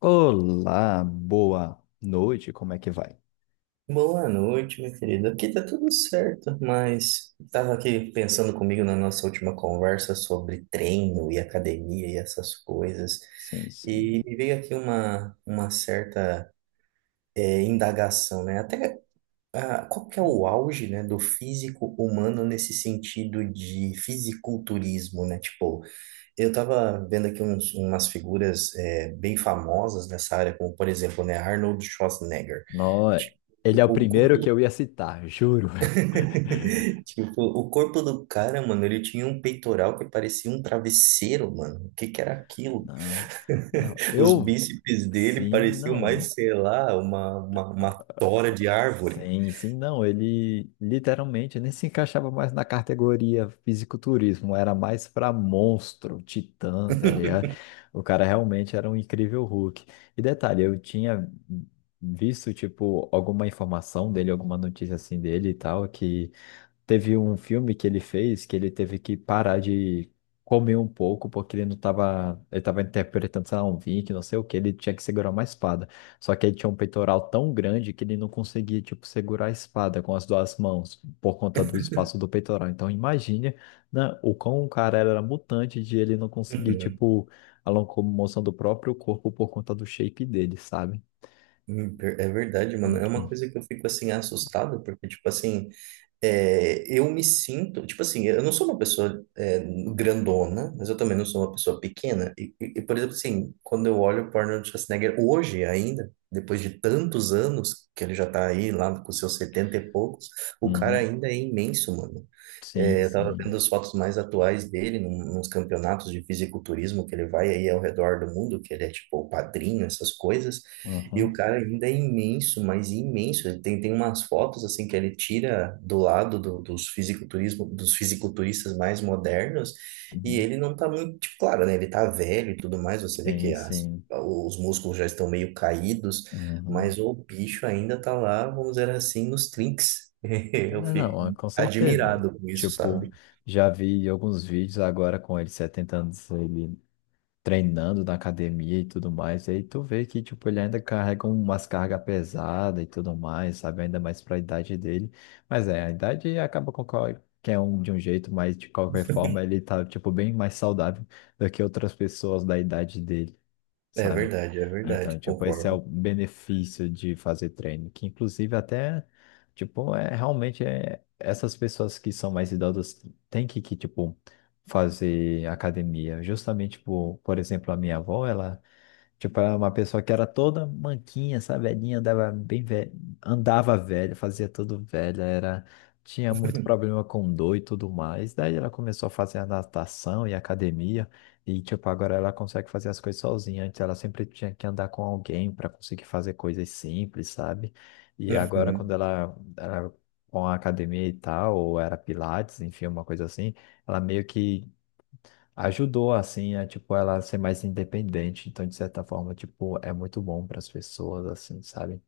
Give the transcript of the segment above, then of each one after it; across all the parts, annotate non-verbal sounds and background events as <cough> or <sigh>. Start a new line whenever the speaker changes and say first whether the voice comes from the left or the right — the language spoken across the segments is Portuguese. left: Olá, boa noite, como é que vai?
right: Boa noite, minha querida. Aqui tá tudo certo, mas tava aqui pensando comigo na nossa última conversa sobre treino e academia e essas coisas,
left: Sim, sim.
right: e me veio aqui uma certa indagação, né? Até qual que é o auge, né, do físico humano nesse sentido de fisiculturismo, né? Tipo, eu tava vendo aqui umas figuras bem famosas nessa área, como por exemplo, né, Arnold Schwarzenegger.
left: Nó- Ele é
right: Tipo,
left: o
right: o
left: primeiro que
right: corpo
left: eu ia citar, <laughs> juro.
right: <laughs> Tipo, o corpo do cara, mano, ele tinha um peitoral que parecia um travesseiro, mano. O que que era aquilo?
left: Não, não,
right: Os
left: eu.
right: bíceps dele
left: Sim,
right: pareciam
left: não.
right: mais, sei lá, uma tora de árvore.
left: Sim, sim, não. Ele literalmente nem se encaixava mais na categoria fisiculturismo, era mais pra monstro, titã, tá ligado?
right: <laughs>
left: O cara realmente era um incrível Hulk. E detalhe, eu tinha visto, tipo, alguma informação dele, alguma notícia assim dele e tal, que. Teve um filme que ele fez que ele teve que parar de comer um pouco porque ele não tava, ele tava interpretando, sei lá, um Vink, não sei o que, ele tinha que segurar uma espada. Só que ele tinha um peitoral tão grande que ele não conseguia, tipo, segurar a espada com as duas mãos por conta do espaço do peitoral. Então imagine, né, o quão o cara era mutante de ele não conseguir,
right: Uhum.
left: tipo, a locomoção do próprio corpo por conta do shape dele, sabe?
right: É verdade, mano. É uma
left: Uhum.
right: coisa que eu fico assim assustado, porque, tipo assim. Eu me sinto, tipo assim, eu não sou uma pessoa grandona, mas eu também não sou uma pessoa pequena. E, por exemplo, assim, quando eu olho o Arnold Schwarzenegger hoje ainda, depois de tantos anos que ele já tá aí, lá com seus 70 e poucos, o cara
left: Uhum.
right: ainda é imenso, mano.
left: Sim,
right: Eu estava vendo
left: sim.
right: as fotos mais atuais dele nos campeonatos de fisiculturismo que ele vai aí ao redor do mundo, que ele é tipo o padrinho, essas coisas. E o
left: Uhum.
right: cara ainda é imenso, mas imenso. Ele tem umas fotos assim que ele tira do lado dos fisiculturistas mais modernos, e
left: Uhum.
right: ele não tá muito, tipo, claro, né? Ele tá velho e tudo mais, você vê
left: Sim,
right: que as-
left: sim.
right: os músculos já estão meio caídos, mas
left: Uhum.
right: o bicho ainda tá lá, vamos dizer assim, nos trinques. <laughs>
left: É,
right: Eu fico
left: não, é, com certeza.
right: admirado com isso,
left: Tipo,
right: sabe?
left: já vi alguns vídeos agora com ele 70 anos, ele treinando na academia e tudo mais. E aí tu vê que, tipo, ele ainda carrega umas cargas pesadas e tudo mais, sabe? Ainda mais pra idade dele. Mas é, a idade acaba com qualquer um de um jeito, mas de qualquer forma ele tá, tipo, bem mais saudável do que outras pessoas da idade dele, sabe?
right: É
left: Então,
right: verdade,
left: tipo, esse é o
right: concordo.
left: benefício de fazer treino, que inclusive até, tipo, é realmente é, essas pessoas que são mais idosas têm que, tipo, fazer academia. Justamente, tipo, por exemplo, a minha avó, ela. Tipo, era uma pessoa que era toda manquinha, sabe? Velhinha, andava bem velha, andava velha, fazia tudo velha, era... tinha muito
right: <laughs>
left: problema com dor e tudo mais. Daí ela começou a fazer a natação e academia, e tipo, agora ela consegue fazer as coisas sozinha. Antes ela sempre tinha que andar com alguém para conseguir fazer coisas simples, sabe? E agora, quando
right: Uhum.
left: ela era com a academia e tal, ou era Pilates, enfim, uma coisa assim, ela meio que ajudou assim a tipo ela ser mais independente, então de certa forma, tipo, é muito bom para as pessoas assim, sabe?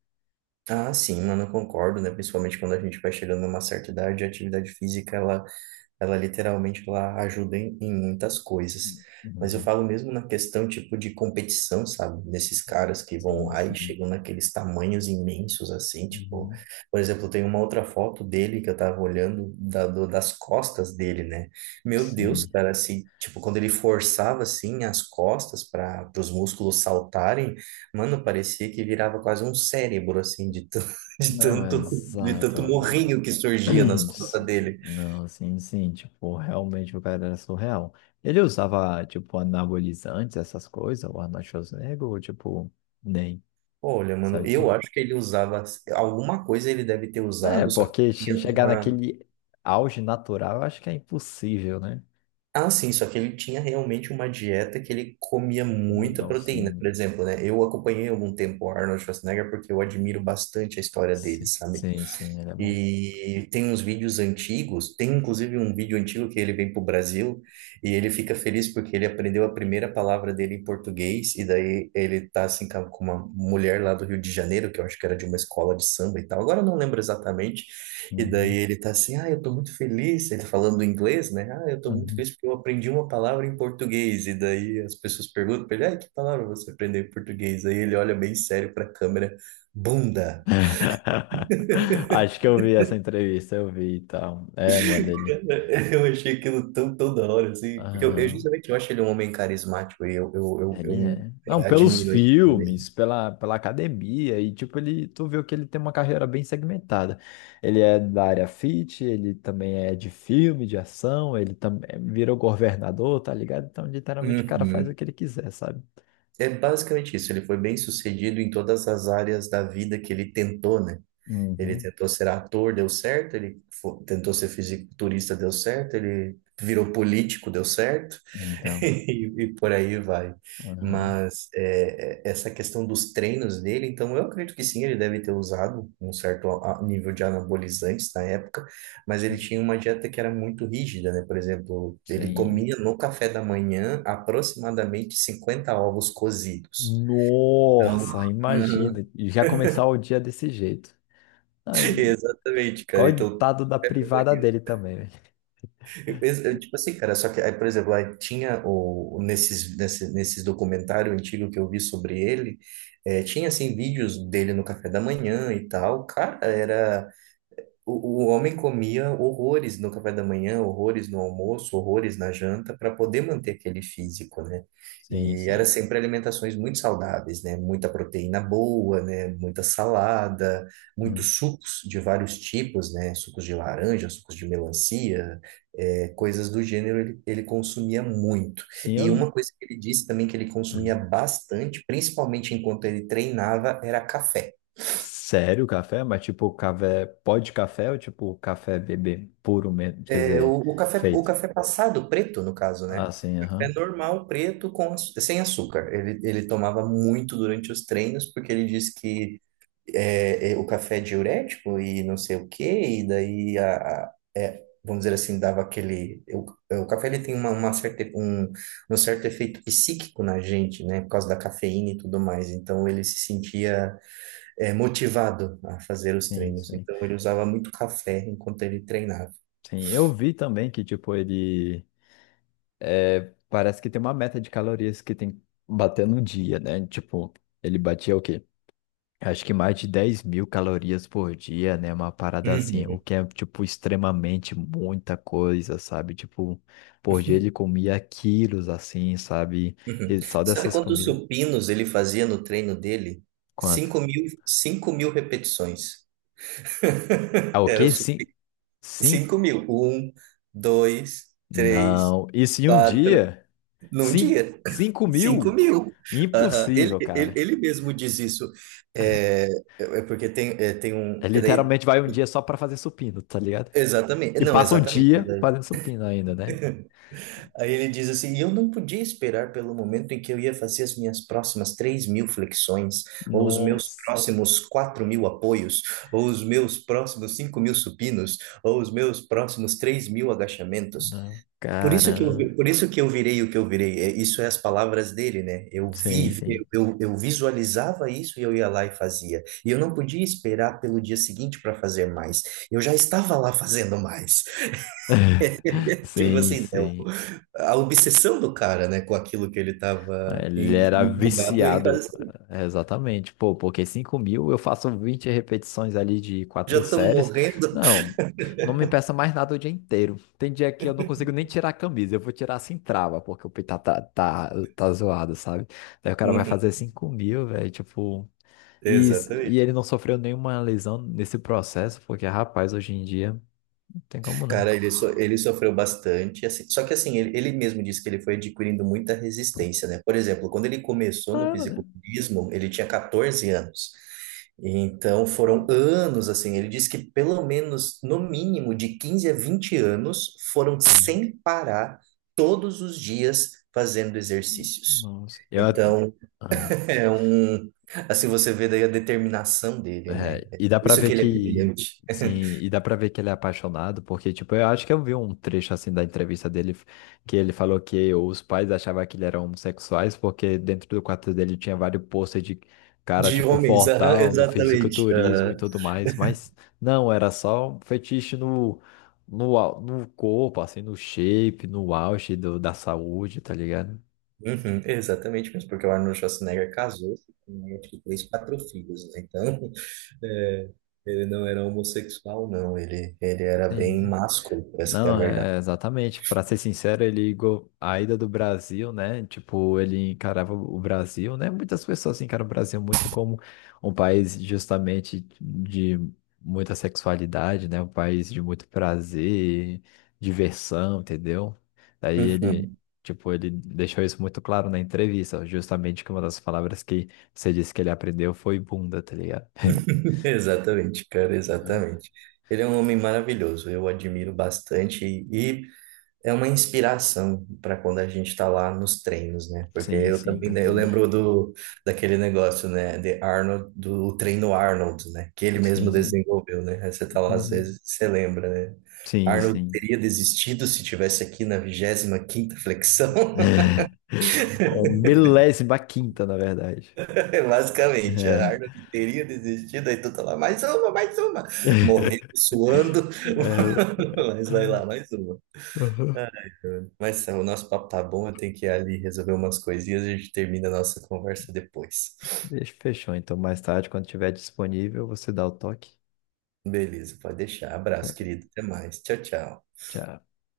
right: Ah, sim, mano, eu concordo, né? Principalmente quando a gente vai chegando numa certa idade, a atividade física, ela ela literalmente ela ajuda em muitas coisas. Mas eu
left: Uhum.
right: falo mesmo na questão tipo de competição, sabe? Desses caras que vão
left: Sim,
right: lá e
left: sim.
right: chegam naqueles tamanhos imensos assim, tipo,
left: Uhum.
right: por exemplo, tem uma outra foto dele que eu tava olhando das costas dele, né? Meu Deus,
left: Sim.
right: cara, assim, tipo, quando ele forçava assim as costas para os músculos saltarem, mano, parecia que virava quase um cérebro assim <laughs> de
left: Não,
right: tanto de tanto
left: exato,
right: morrinho
left: velho.
right: que surgia nas
left: <clears throat>
right: costas
left: Sim.
right: dele.
left: Não, sim, sim, tipo, realmente o cara era surreal. Ele usava, tipo, anabolizantes, essas coisas, o Arnold Schwarzenegger, ou, tipo, nem,
right: Olha, mano,
left: sabe? Assim?
right: eu acho que ele usava alguma coisa ele deve ter
left: É,
right: usado, só que
left: porque
right: tinha
left: chegar
right: uma.
left: naquele auge natural, eu acho que é impossível, né?
right: Ah, sim, só que ele tinha realmente uma dieta que ele comia muita
left: Não,
right: proteína.
left: sim.
right: Por exemplo, né? Eu acompanhei algum tempo o Arnold Schwarzenegger porque eu admiro bastante a história dele, sabe?
left: Sim, sim, ele é bom.
right: E tem uns vídeos antigos, tem inclusive um vídeo antigo que ele vem para o Brasil e ele fica feliz porque ele aprendeu a primeira palavra dele em português, e daí ele tá assim com uma mulher lá do Rio de Janeiro, que eu acho que era de uma escola de samba e tal, agora eu não lembro exatamente, e daí
left: Uhum,
right: ele tá assim, ah, eu tô muito feliz, ele tá falando em inglês, né? Ah, eu tô muito
left: uhum.
right: feliz porque eu aprendi uma palavra em português, e daí as pessoas perguntam pra ele, ah, que palavra você aprendeu em português? Aí ele olha bem sério para a câmera, bunda.
left: <laughs> Acho que eu vi essa entrevista, eu vi e tal. É, mano, ele.
right: <laughs> Eu achei aquilo tão, tão da hora, assim, porque eu
left: Aham,
right: justamente eu acho ele um homem carismático e eu, eu, eu, eu
left: ele
right: me-
left: é. Não,
right: eh,
left: pelos
right: admiro isso
left: filmes,
right: dele.
left: pela, pela academia, e tipo, ele, tu viu que ele tem uma carreira bem segmentada. Ele é da área fit, ele também é de filme, de ação, ele também virou governador, tá ligado? Então, literalmente, o cara faz o
right: Uhum.
left: que ele quiser, sabe?
right: É basicamente isso, ele foi bem sucedido em todas as áreas da vida que ele tentou, né? Ele
left: Uhum.
right: tentou ser ator, deu certo, ele tentou ser fisiculturista, deu certo, ele virou político, deu certo. <laughs>
left: Então,
right: E, e por aí vai.
left: aham,
right: Mas é, é, essa questão dos treinos dele, então eu acredito que sim, ele deve ter usado um certo nível de anabolizantes na época, mas ele tinha uma dieta que era muito rígida, né? Por exemplo, ele
left: sim.
right: comia no café da manhã aproximadamente 50 ovos cozidos. Então,
left: Nossa,
right: Uhum.
left: imagina. E já começar o dia desse jeito. Ai,
right: <laughs>
left: né?
right: Exatamente, cara. Então,
left: Coitado da privada dele também, velho.
right: eu penso- eu, tipo assim, cara, só que, aí, por exemplo, aí tinha nesses documentário antigo que eu vi sobre ele, tinha, assim, vídeos dele no café da manhã e tal. Cara, era. O homem comia horrores no café da manhã, horrores no almoço, horrores na janta, para poder manter aquele físico, né?
left: Sim,
right: E era
left: sim.
right: sempre alimentações muito saudáveis, né? Muita proteína boa, né? Muita salada,
left: Hum.
right: muitos sucos de vários tipos, né? Sucos de laranja, sucos de melancia, coisas do gênero ele, ele consumia muito.
left: Sim,
right: E uma
left: eu.
right: coisa que ele disse também que ele consumia
left: Hum.
right: bastante, principalmente enquanto ele treinava, era café.
left: Sério, café? Mas tipo, café. Pó de café ou tipo café bebê puro mesmo? Quer
right: É o,
left: dizer,
right: o café, o
left: feito.
right: café passado preto, no caso, né?
left: Ah, sim,
right: Café
left: aham.
right: normal, preto, sem açúcar. Ele tomava muito durante os treinos, porque ele diz que o café é diurético e não sei o quê, e daí, vamos dizer assim, dava aquele. O café ele tem um certo efeito psíquico na gente, né? Por causa da cafeína e tudo mais. Então, ele se sentia motivado a fazer os
left: Sim,
right: treinos.
left: sim.
right: Então, ele usava muito café enquanto ele treinava.
left: Sim, eu vi também que tipo, ele. É, parece que tem uma meta de calorias que tem que bater no dia, né? Tipo, ele batia o quê? Acho que mais de 10.000 calorias por dia, né? Uma parada assim,
right: Uhum.
left: o que é, tipo, extremamente muita coisa, sabe? Tipo, por dia ele comia quilos, assim, sabe?
right: Uhum.
left: E só
right: Sabe
left: dessas
right: quantos
left: comidas.
right: supinos ele fazia no treino dele?
left: Quanto?
right: 5.000, 5.000 repetições.
left: Ah,
right: <laughs>
left: o
right: Era o
left: quê? Sim,
right: supino.
left: sim?
right: 5.000. Um, dois, três,
left: Não. Isso em um
right: quatro.
left: dia?
right: Num
left: Sim,
right: dia. <laughs>
left: 5
right: Cinco
left: mil?
right: mil. Aham. Ele,
left: Impossível,
right: ele,
left: cara.
right: ele mesmo diz isso. É, é, porque tem, tem um.
left: É,
right: Porque daí,
left: literalmente vai um dia só pra fazer supino, tá ligado?
right: exatamente.
left: E
right: Não,
left: passa o
right: exatamente.
left: dia fazendo supino ainda, né?
right: Aí ele diz assim: e eu não podia esperar pelo momento em que eu ia fazer as minhas próximas 3.000 flexões, ou os meus
left: Nossa.
right: próximos 4.000 apoios, ou os meus próximos 5.000 supinos, ou os meus próximos 3.000 agachamentos.
left: Não,
right: Por isso que eu
left: cara.
right: por isso que eu virei o que eu virei. É, isso é as palavras dele, né? Eu
left: Sim,
right: vi,
left: sim.
right: eu, eu visualizava isso e eu ia lá e fazia. E eu não podia esperar pelo dia seguinte para fazer mais. Eu já estava lá fazendo mais. Tipo
left: Sim,
right: assim, né, o-
left: sim.
right: a obsessão do cara, né, com aquilo que ele estava
left: Ele era
right: empolgado e
left: viciado, é, exatamente. Pô, porque 5.000 eu faço 20 repetições ali de
right: já
left: 4
right: estão
left: séries.
right: morrendo. <laughs>
left: Não, não me peça mais nada o dia inteiro. Tem dia que eu não consigo nem tirar a camisa, eu vou tirar sem trava, porque o peito tá zoado, sabe? Daí o cara vai
right: Uhum,
left: fazer 5.000, velho, tipo. E, e ele
right: exatamente.
left: não sofreu nenhuma lesão nesse processo, porque, rapaz, hoje em dia não tem como não.
right: Cara, ele, ele sofreu bastante, assim, só que assim, ele mesmo disse que ele foi adquirindo muita resistência, né? Por exemplo, quando ele começou no
left: Claro, né?
right: fisiculturismo, ele tinha 14 anos. Então foram anos, assim, ele disse que pelo menos, no mínimo, de 15 a 20 anos, foram
left: Hum,
right: sem parar, todos os dias, fazendo exercícios.
left: nossa.
right: Então, <laughs> é um. Assim, você vê daí a determinação dele, né?
left: É,
right: É
left: e dá pra
right: isso que
left: ver
right: ele é
left: que.
right: brilhante.
left: Sim,
right: <laughs>
left: e dá pra ver que ele é apaixonado, porque, tipo, eu acho que eu vi um trecho assim da entrevista dele, que ele falou que os pais achavam que ele era homossexuais, porque dentro do quarto dele tinha vários posters de cara,
right: De
left: tipo,
right: homens, aham,
left: fortão, do
right: exatamente.
left: fisiculturismo e tudo mais, mas não, era só um fetiche no corpo, assim, no shape, no auge do, da saúde, tá ligado?
right: Uhum, exatamente mesmo, porque o Arnold Schwarzenegger casou-se com acho que três, quatro filhos, né? Então, <laughs> é, ele não era homossexual, não, ele era
left: Sim,
right: bem
left: sim.
right: másculo, essa que é a
left: Não,
right: verdade.
left: é exatamente. Para ser sincero, a ida do Brasil, né? Tipo, ele encarava o Brasil, né? Muitas pessoas encaram o Brasil muito como um país justamente de muita sexualidade, né? Um país de muito prazer, diversão, entendeu? Daí ele,
right: Uhum,
left: tipo, ele deixou isso muito claro na entrevista, justamente que uma das palavras que você disse que ele aprendeu foi bunda, tá ligado?
right: <laughs> Exatamente, cara,
left: Uhum.
right: exatamente. Ele é um homem maravilhoso, eu o admiro bastante e é uma inspiração para quando a gente está lá nos treinos, né? Porque
left: Sim,
right: eu
left: sim,
right: também,
left: com
right: né, eu
left: certeza.
right: lembro do daquele negócio, né, de Arnold, do treino Arnold, né? Que ele
left: Sim,
right: mesmo
left: sim.
right: desenvolveu, né? Aí você tá lá às
left: Uhum.
right: vezes, você lembra, né?
left: Sim,
right: Arnold
left: sim.
right: teria desistido se tivesse aqui na 25ª flexão,
left: <laughs> Ou milésima quinta, na verdade.
right: <laughs> basicamente.
left: É.
right: Arnold teria desistido, aí tu tá lá, mais uma, mais uma. Morrendo,
left: <laughs>
right: suando,
left: É.
right: <laughs> mas vai
left: Ah,
right: lá, mais uma.
left: aham.
right: Mas Sam, o nosso papo tá bom, eu tenho que ir ali resolver umas coisinhas e a gente termina a nossa conversa depois.
left: Deixa, fechou, então mais tarde, quando tiver disponível, você dá o toque.
right: Beleza, pode deixar.
left: Tá
right: Abraço,
left: bom,
right: querido. Até mais. Tchau, tchau.
left: tchau.